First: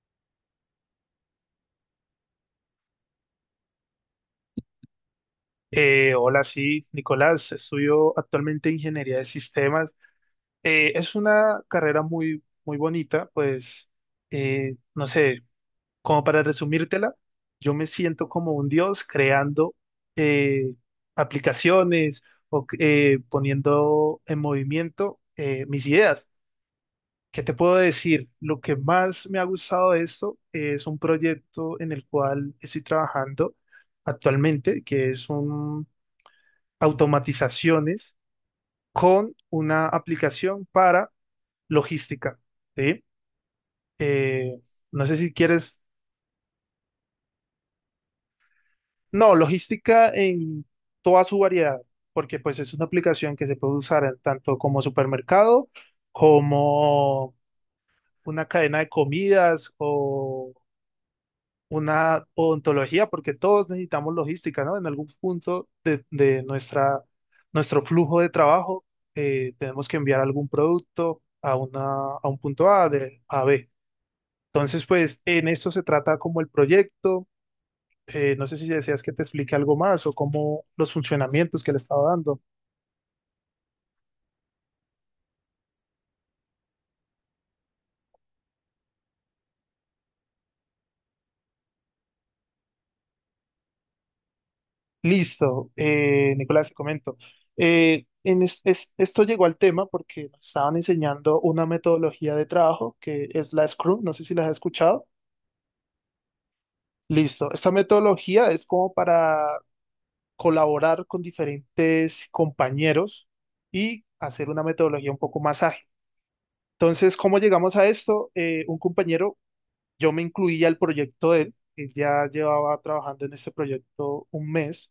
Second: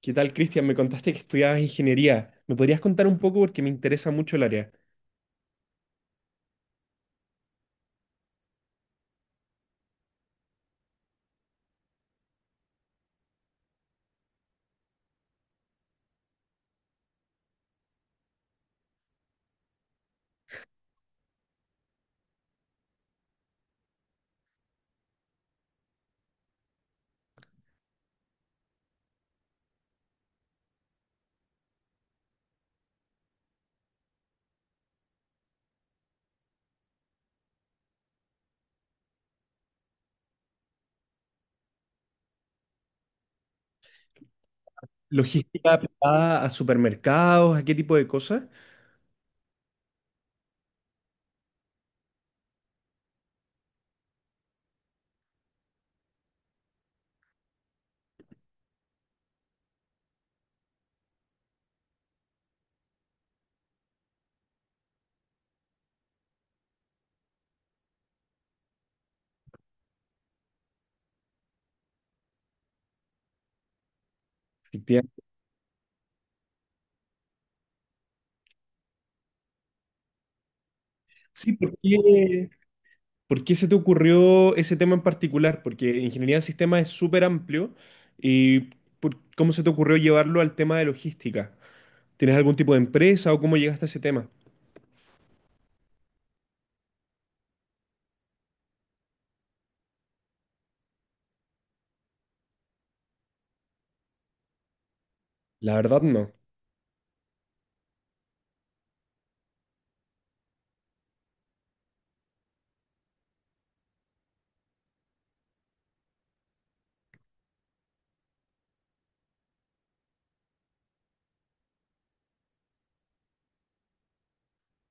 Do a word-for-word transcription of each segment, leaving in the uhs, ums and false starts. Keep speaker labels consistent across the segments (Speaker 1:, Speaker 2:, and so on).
Speaker 1: ¿Qué tal, Cristian? Me contaste que estudiabas ingeniería. ¿Me podrías contar un poco porque me interesa mucho el área?
Speaker 2: Eh, hola, sí, Nicolás, estudio actualmente ingeniería de sistemas. Eh, es una carrera muy, muy bonita, pues, eh, no sé, como para resumírtela, yo me siento como un dios creando eh, aplicaciones o eh, poniendo en movimiento eh, mis ideas. ¿Qué te puedo decir? Lo que más me ha gustado de esto es un proyecto en el cual estoy trabajando actualmente, que es un automatizaciones con una aplicación para logística, ¿sí? Eh, no sé si
Speaker 1: ¿Logística
Speaker 2: quieres,
Speaker 1: aplicada a supermercados, a qué tipo de cosas?
Speaker 2: no, logística en toda su variedad, porque pues es una aplicación que se puede usar en tanto como supermercado, como una cadena de comidas o una odontología, porque todos necesitamos logística, ¿no? En algún punto de, de nuestra, nuestro flujo de trabajo, eh, tenemos que enviar algún producto a, una, a un punto A de A a B. Entonces, pues
Speaker 1: Efectivamente.
Speaker 2: en esto se trata como el proyecto. Eh, no sé si deseas que te explique algo más o cómo los
Speaker 1: Sí,
Speaker 2: funcionamientos que
Speaker 1: ¿por
Speaker 2: le estaba dando.
Speaker 1: qué, por qué se te ocurrió ese tema en particular? Porque ingeniería de sistemas es súper amplio y por- ¿cómo se te ocurrió llevarlo al tema de logística? ¿Tienes algún tipo de empresa o cómo llegaste a ese tema?
Speaker 2: Listo, eh, Nicolás, te comento. Eh, en es- es- esto llegó al tema porque nos estaban enseñando una metodología de trabajo que es la Scrum, no sé si las has escuchado.
Speaker 1: La verdad, no.
Speaker 2: Listo. Esta metodología es como para colaborar con diferentes compañeros y hacer una metodología un poco más ágil. Entonces, ¿cómo llegamos a esto? Eh, un compañero, yo me incluía al proyecto de él, él ya llevaba trabajando en este proyecto un mes.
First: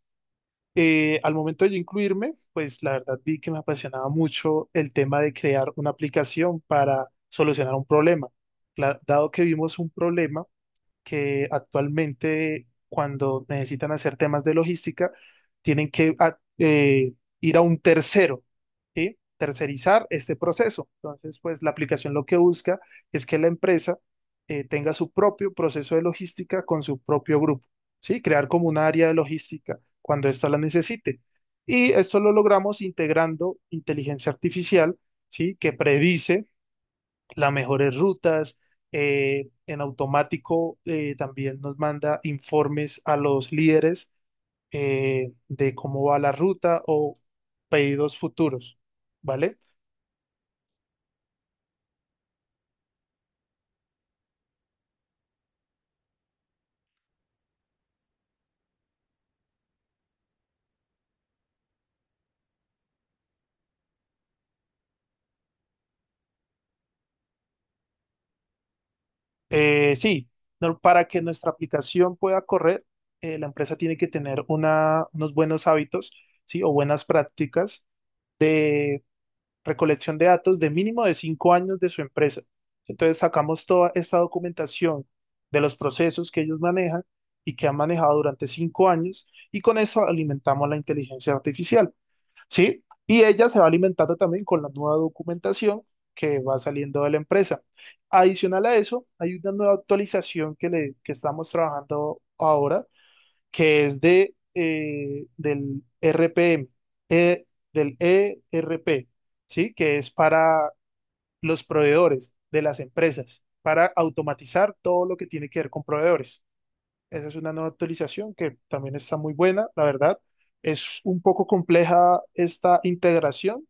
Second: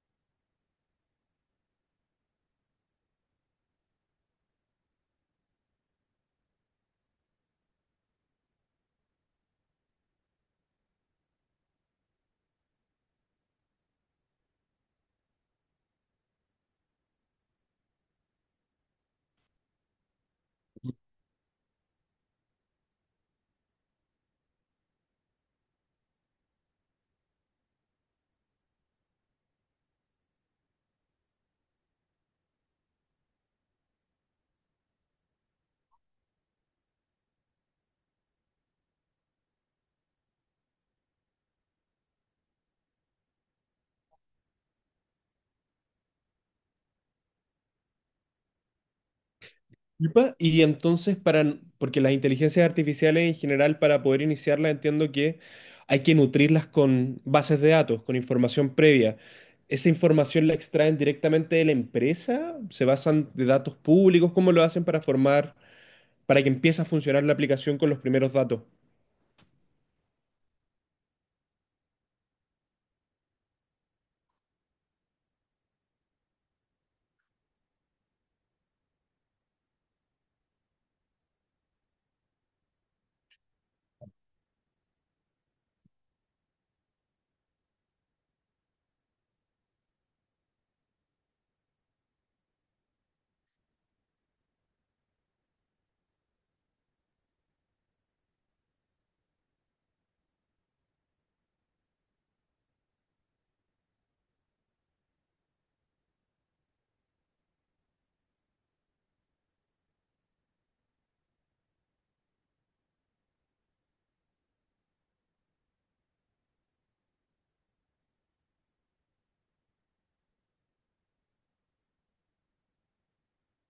Speaker 2: Eh, al momento de yo incluirme, pues la verdad vi que me apasionaba mucho el tema de crear una aplicación para solucionar un problema. Cla- dado que vimos un problema, que actualmente cuando necesitan hacer temas de logística, tienen que a- eh, ir a un tercero, ¿sí? Tercerizar este proceso. Entonces, pues la aplicación lo que busca es que la empresa eh, tenga su propio proceso de logística con su propio grupo, ¿sí? Crear como un área de logística cuando ésta la necesite. Y esto lo logramos integrando inteligencia artificial, ¿sí? Que predice las mejores rutas. Eh, en automático eh, también nos manda informes a los líderes eh, de cómo va la ruta o pedidos futuros, ¿vale?
Speaker 1: Epa, Y entonces, para, porque las inteligencias artificiales en general, para poder iniciarlas, entiendo que hay que nutrirlas con bases de datos, con información previa. ¿Esa información la extraen directamente de la empresa? ¿Se basan de datos públicos? ¿Cómo lo hacen para formar, para que empiece a funcionar la aplicación con los primeros datos?
Speaker 2: Eh, sí, no- para que nuestra aplicación pueda correr, eh, la empresa tiene que tener una, unos buenos hábitos, ¿sí? O buenas prácticas recolección de datos de mínimo de cinco años de su empresa. Entonces sacamos toda esta documentación de los procesos que ellos manejan y que han manejado durante cinco años y con eso alimentamos la inteligencia artificial, ¿sí? Y ella se va alimentando también con la nueva documentación que va saliendo de la empresa. Adicional a eso, hay una nueva actualización que, le, que estamos trabajando ahora que es de, eh, del R P M, eh, del E R P, ¿sí? Que es para los proveedores de las empresas, para automatizar todo lo que tiene que ver con proveedores. Esa es una nueva actualización que también está muy buena, la verdad. Es un poco compleja esta integración,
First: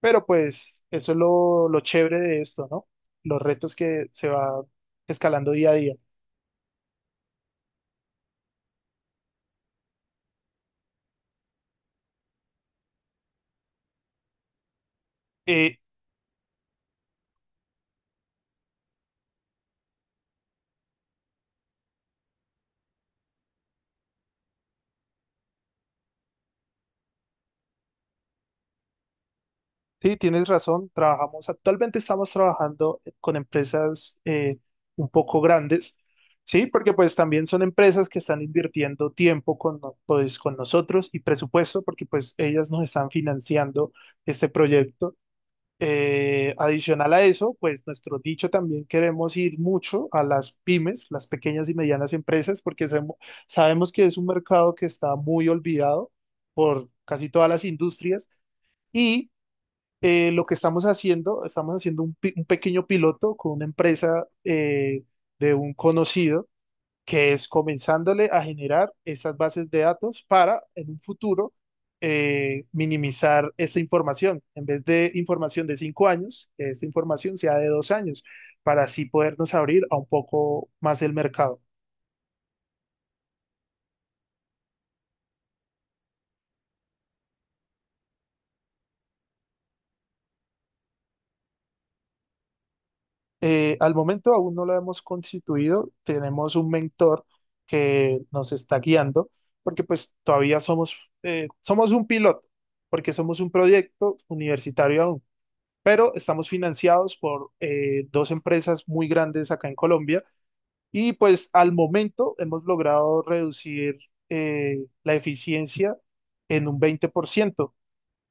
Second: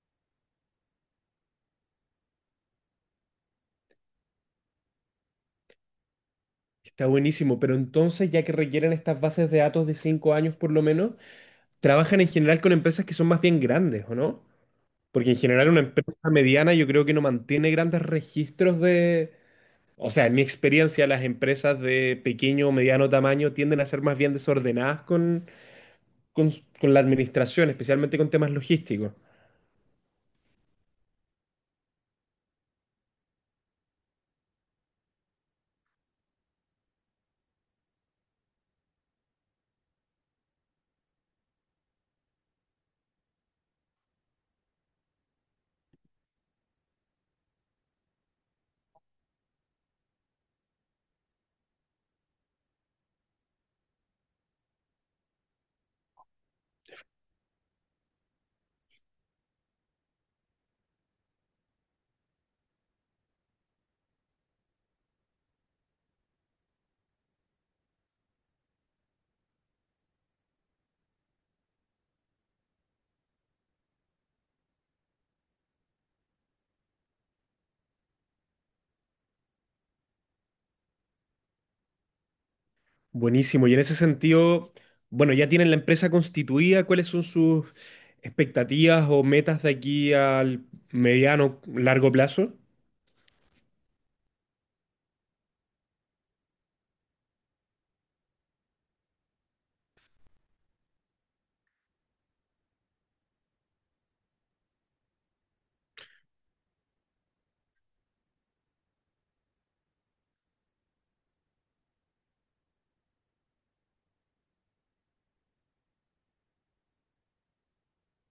Speaker 2: pero pues eso es lo, lo chévere de esto, ¿no? Los retos que se va escalando día a día.
Speaker 1: Está buenísimo, pero entonces, ya que requieren estas bases de datos de cinco años por lo menos, trabajan en general con empresas que son más bien grandes, ¿o no? Porque en general
Speaker 2: Eh,
Speaker 1: una empresa mediana yo creo que no mantiene grandes registros de... O sea, en mi experiencia las empresas de pequeño o mediano tamaño tienden a ser más bien desordenadas con, con, s- con la administración, especialmente con temas logísticos.
Speaker 2: Sí, tienes razón. Trabajamos, actualmente estamos trabajando con empresas eh, un poco grandes, sí, porque pues también son empresas que están invirtiendo tiempo con, no- pues, con nosotros y presupuesto, porque pues ellas nos están financiando este proyecto. Eh, adicional a eso, pues nuestro dicho también queremos ir mucho a las pymes, las pequeñas y medianas empresas, porque sabemos sabemos que es un mercado que está muy olvidado por casi todas las industrias. Y eh, lo que estamos haciendo, estamos haciendo un, pi- un pequeño piloto con una empresa eh, de un conocido que es comenzándole a generar esas bases de datos para en un futuro eh, minimizar esta información. En vez de información de cinco años, que esta información sea de dos años, para así podernos abrir a un poco más el mercado.
Speaker 1: Buenísimo. Y en ese sentido, bueno, ya tienen la empresa constituida, ¿cuáles son sus expectativas o metas de aquí al mediano, largo plazo?
Speaker 2: Eh, al momento aún no lo hemos constituido, tenemos un mentor que nos está guiando, porque pues todavía somos, eh, somos un piloto, porque somos un proyecto universitario aún, pero estamos financiados por eh, dos empresas muy grandes acá en Colombia y pues al momento hemos logrado reducir eh, la eficiencia en un veinte por ciento.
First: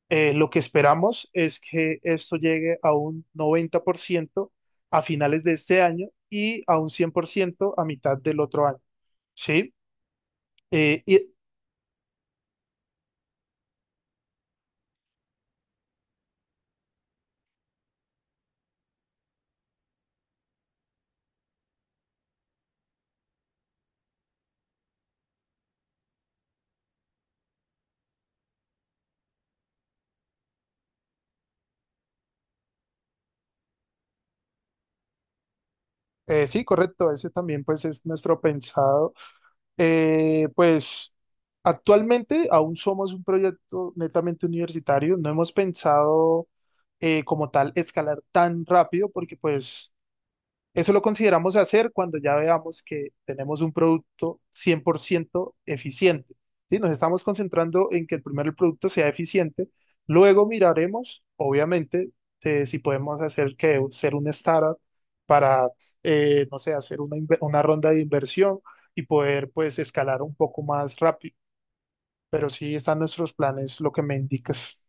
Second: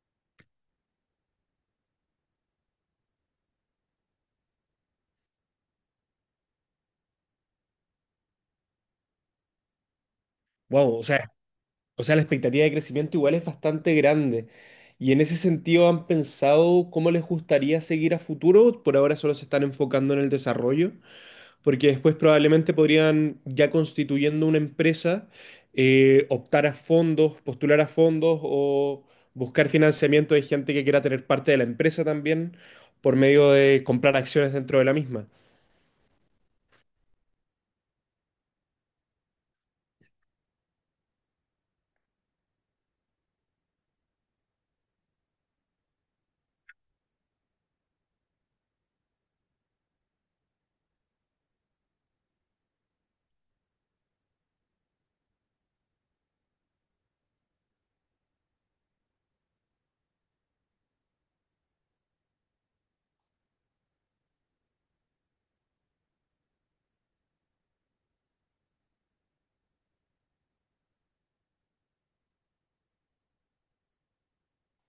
Speaker 2: Eh, lo que esperamos es que esto llegue a un noventa por ciento a finales de este año y a un cien por ciento a mitad del otro año. ¿Sí?
Speaker 1: Wow,
Speaker 2: Eh,
Speaker 1: o
Speaker 2: y,
Speaker 1: sea O sea, la expectativa de crecimiento igual es bastante grande. Y en ese sentido, ¿han pensado cómo les gustaría seguir a futuro? Por ahora solo se están enfocando en el desarrollo, porque después probablemente podrían, ya constituyendo una empresa, eh, optar a fondos, postular a fondos o buscar financiamiento de gente que quiera tener parte de la empresa también por medio de comprar acciones dentro de la misma.
Speaker 2: eh, sí, correcto. Ese también pues es nuestro pensado. Eh, pues actualmente aún somos un proyecto netamente universitario. No hemos pensado eh, como tal escalar tan rápido porque pues eso lo consideramos hacer cuando ya veamos que tenemos un producto cien por ciento eficiente. ¿Sí? Nos estamos concentrando en que el primero el producto sea eficiente. Luego miraremos, obviamente, eh, si podemos hacer que ser un startup para, eh, no sé, hacer una, inve- una ronda de inversión y poder, pues, escalar un poco más rápido. Pero sí están nuestros planes, lo que me indicas.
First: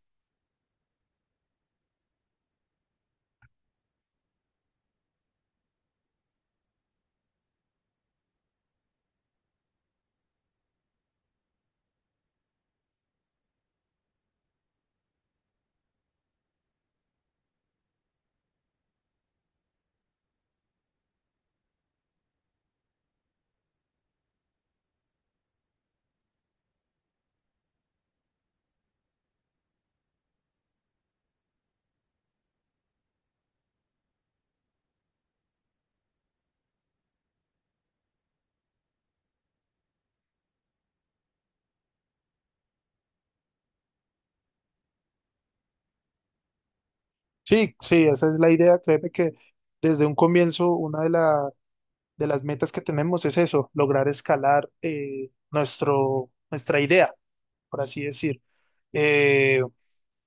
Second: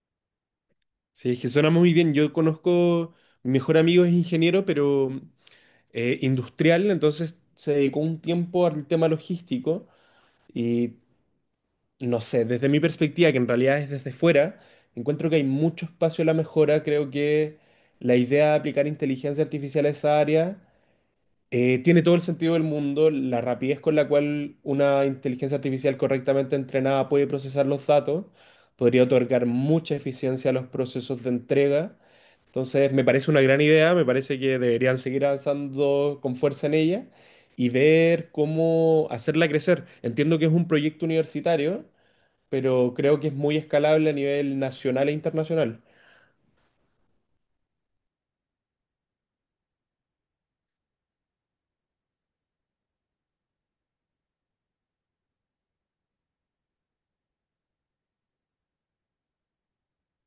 Speaker 1: Sí, es que suena muy bien. Yo conozco, mi mejor amigo es ingeniero, pero... eh, industrial, entonces se dedicó un tiempo al tema logístico y no sé, desde mi perspectiva, que en realidad es desde fuera, encuentro que hay mucho espacio a la mejora, creo que la idea de aplicar inteligencia artificial a esa área eh, tiene todo el sentido del mundo la rapidez con la cual una inteligencia artificial correctamente entrenada puede procesar los datos, podría otorgar mucha eficiencia a los procesos de entrega. Entonces, me parece una gran idea, me parece que deberían seguir avanzando con fuerza en ella y ver cómo hacerla crecer. Entiendo que es un proyecto universitario, pero creo que es muy escalable a nivel nacional e internacional.
Speaker 2: Sí, sí, esa es la idea. Créeme que desde un comienzo, una de las de las metas que tenemos es eso, lograr escalar eh, nuestro, nuestra idea, por así decir. Eh,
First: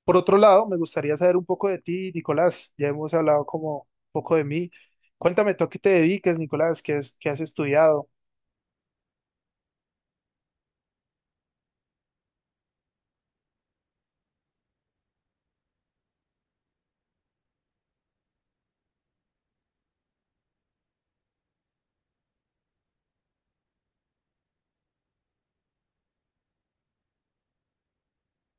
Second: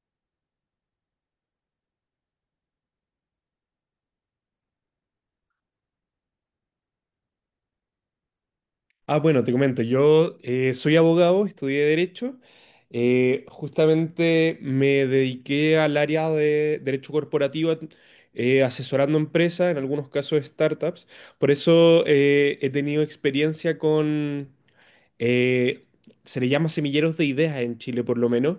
Speaker 2: por otro lado, me gustaría saber un poco de ti, Nicolás. Ya hemos hablado como un poco de mí. Cuéntame tú a qué te dediques, Nicolás, qué, es, qué has estudiado.
Speaker 1: Ah, bueno, te comento, yo eh, soy abogado, estudié Derecho, eh, justamente me dediqué al área de Derecho Corporativo, eh, asesorando empresas, en algunos casos startups, por eso eh, he tenido experiencia con, eh, se le llama semilleros de ideas en Chile, por lo menos,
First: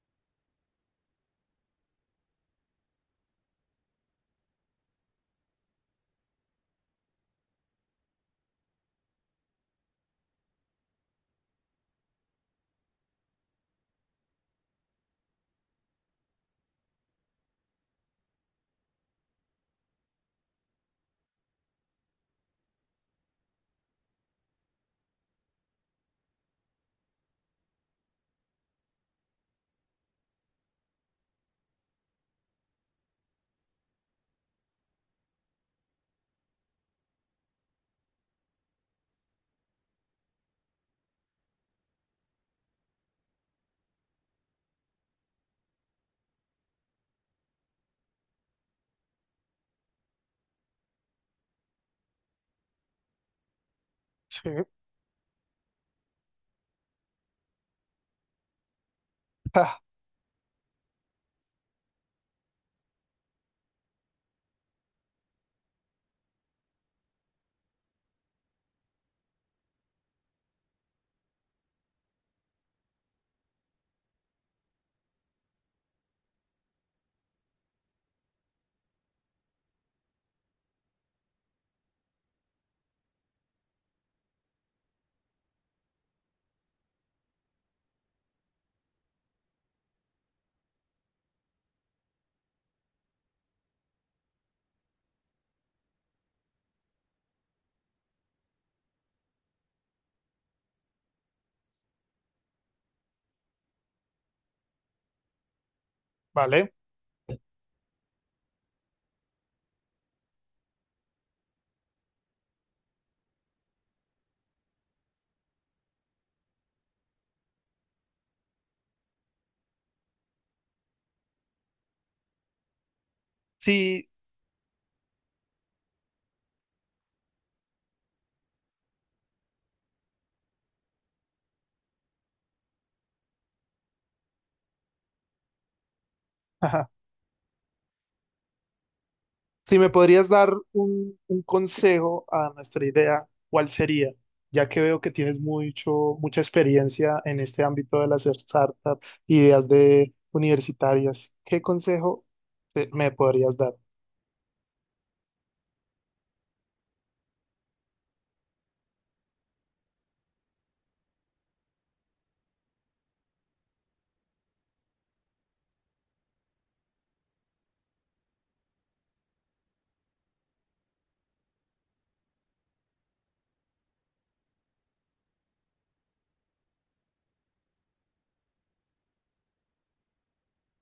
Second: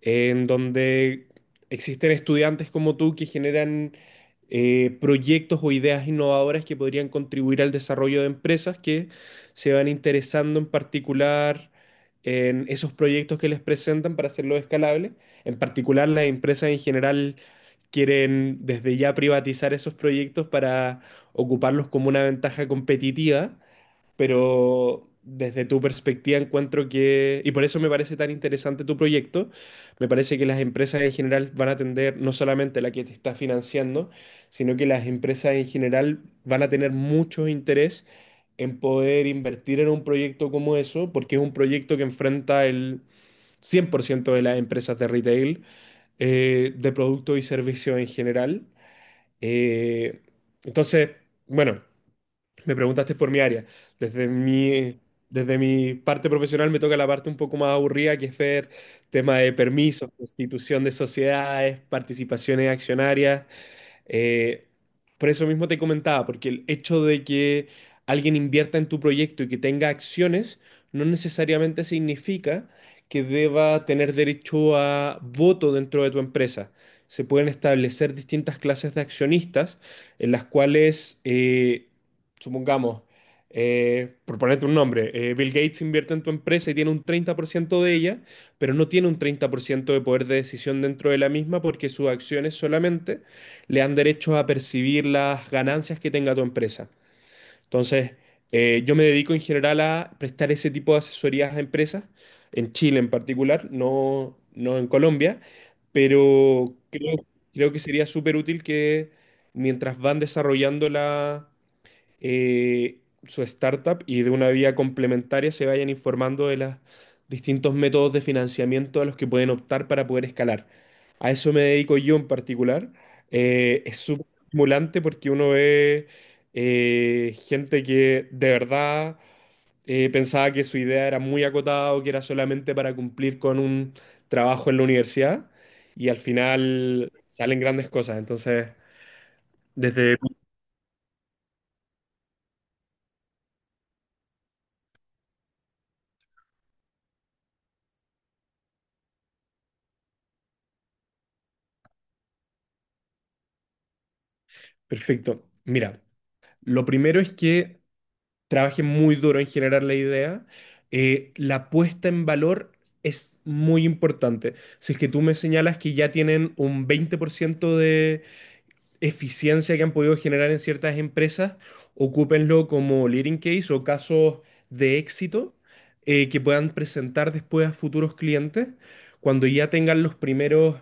Speaker 1: en donde existen estudiantes como tú que generan eh, proyectos o ideas innovadoras que podrían contribuir al desarrollo de empresas que se van interesando en particular en esos proyectos que les presentan para hacerlo escalable. En particular, las empresas en general quieren desde ya privatizar esos proyectos para ocuparlos como una ventaja competitiva, pero desde tu perspectiva encuentro que, y por eso me parece tan interesante tu proyecto, me parece que las empresas en general van a tender, no solamente la que te está financiando, sino que las empresas en general van a tener mucho interés en poder invertir en un proyecto como eso, porque es un proyecto que enfrenta el cien por ciento de las empresas de retail, eh, de productos y servicios en general. Eh, entonces, bueno. Me preguntaste por mi área. Desde
Speaker 2: Sí.
Speaker 1: mi, desde mi parte profesional me toca la parte un poco más aburrida, que es ver tema de
Speaker 2: Ah,
Speaker 1: permisos, constitución de sociedades, participaciones accionarias, eh, por eso mismo te comentaba, porque el hecho de que alguien invierta en tu proyecto y que tenga acciones no necesariamente significa que deba tener derecho a voto dentro de tu empresa. Se pueden establecer distintas clases de accionistas en las cuales, eh, supongamos, eh, por ponerte un nombre, eh, Bill Gates invierte en tu empresa y tiene un treinta por ciento de ella, pero no tiene un treinta por ciento de poder de decisión dentro de la misma porque sus acciones solamente le dan derecho a percibir las ganancias que tenga tu empresa. Entonces, eh, yo me dedico en general a prestar ese tipo de asesorías a empresas, en Chile en particular, no, no en Colombia,
Speaker 2: vale.
Speaker 1: pero creo, creo que sería súper útil que mientras van desarrollando la eh, su startup y de una vía complementaria se vayan informando de los distintos métodos de financiamiento a los que pueden optar para poder escalar. A eso me dedico yo en particular. Eh, es
Speaker 2: Sí.
Speaker 1: súper estimulante porque uno ve eh, gente que de verdad eh, pensaba que su idea era muy acotada o que era solamente para cumplir con un trabajo en la universidad y al final salen grandes cosas. Entonces,
Speaker 2: Si me
Speaker 1: desde...
Speaker 2: podrías dar un, un consejo a nuestra idea, ¿cuál sería? Ya que veo que tienes mucho, mucha experiencia en este ámbito de las startups, ideas de universitarias, ¿qué consejo te- me podrías dar?
Speaker 1: Perfecto. Mira, lo primero es que trabaje muy duro en generar la idea, eh, la puesta en valor es muy importante. Si es que tú me señalas que ya tienen un veinte por ciento de eficiencia que han podido generar en ciertas empresas, ocúpenlo como leading case o casos de éxito eh, que puedan presentar después a futuros clientes. Cuando ya tengan los primeros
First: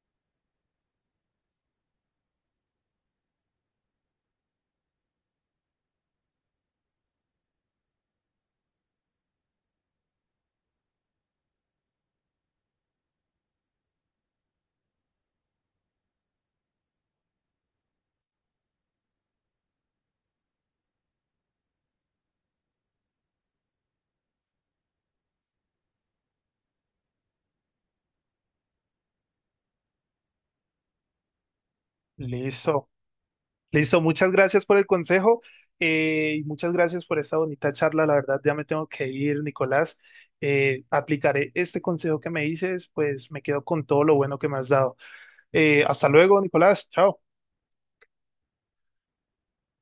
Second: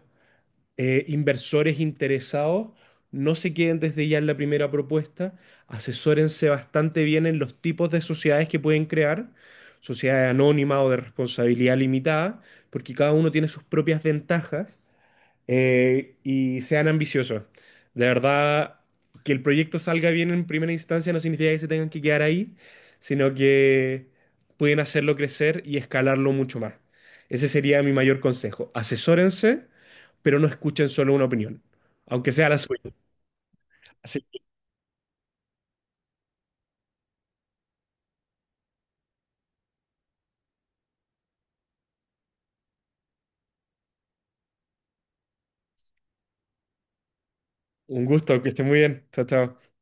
Speaker 1: eh, inversores interesados, no se queden desde ya en la primera propuesta, asesórense bastante bien en los tipos de sociedades que pueden crear, sociedades anónimas o de responsabilidad limitada, porque cada uno tiene sus propias ventajas eh, y sean ambiciosos. De verdad, que el proyecto salga bien en primera instancia no significa que se tengan que quedar ahí, sino que pueden hacerlo crecer y escalarlo mucho más. Ese sería mi mayor consejo. Asesórense, pero no escuchen solo una opinión, aunque sea la
Speaker 2: Listo,
Speaker 1: suya.
Speaker 2: listo,
Speaker 1: Así
Speaker 2: muchas
Speaker 1: que
Speaker 2: gracias por el consejo eh, y muchas gracias por esta bonita charla. La verdad, ya me tengo que ir, Nicolás. Eh, aplicaré este consejo que me dices, pues me quedo con todo lo bueno que me has dado. Eh, hasta luego, Nicolás, chao.
Speaker 1: un gusto, que estén muy bien. Chao, chao.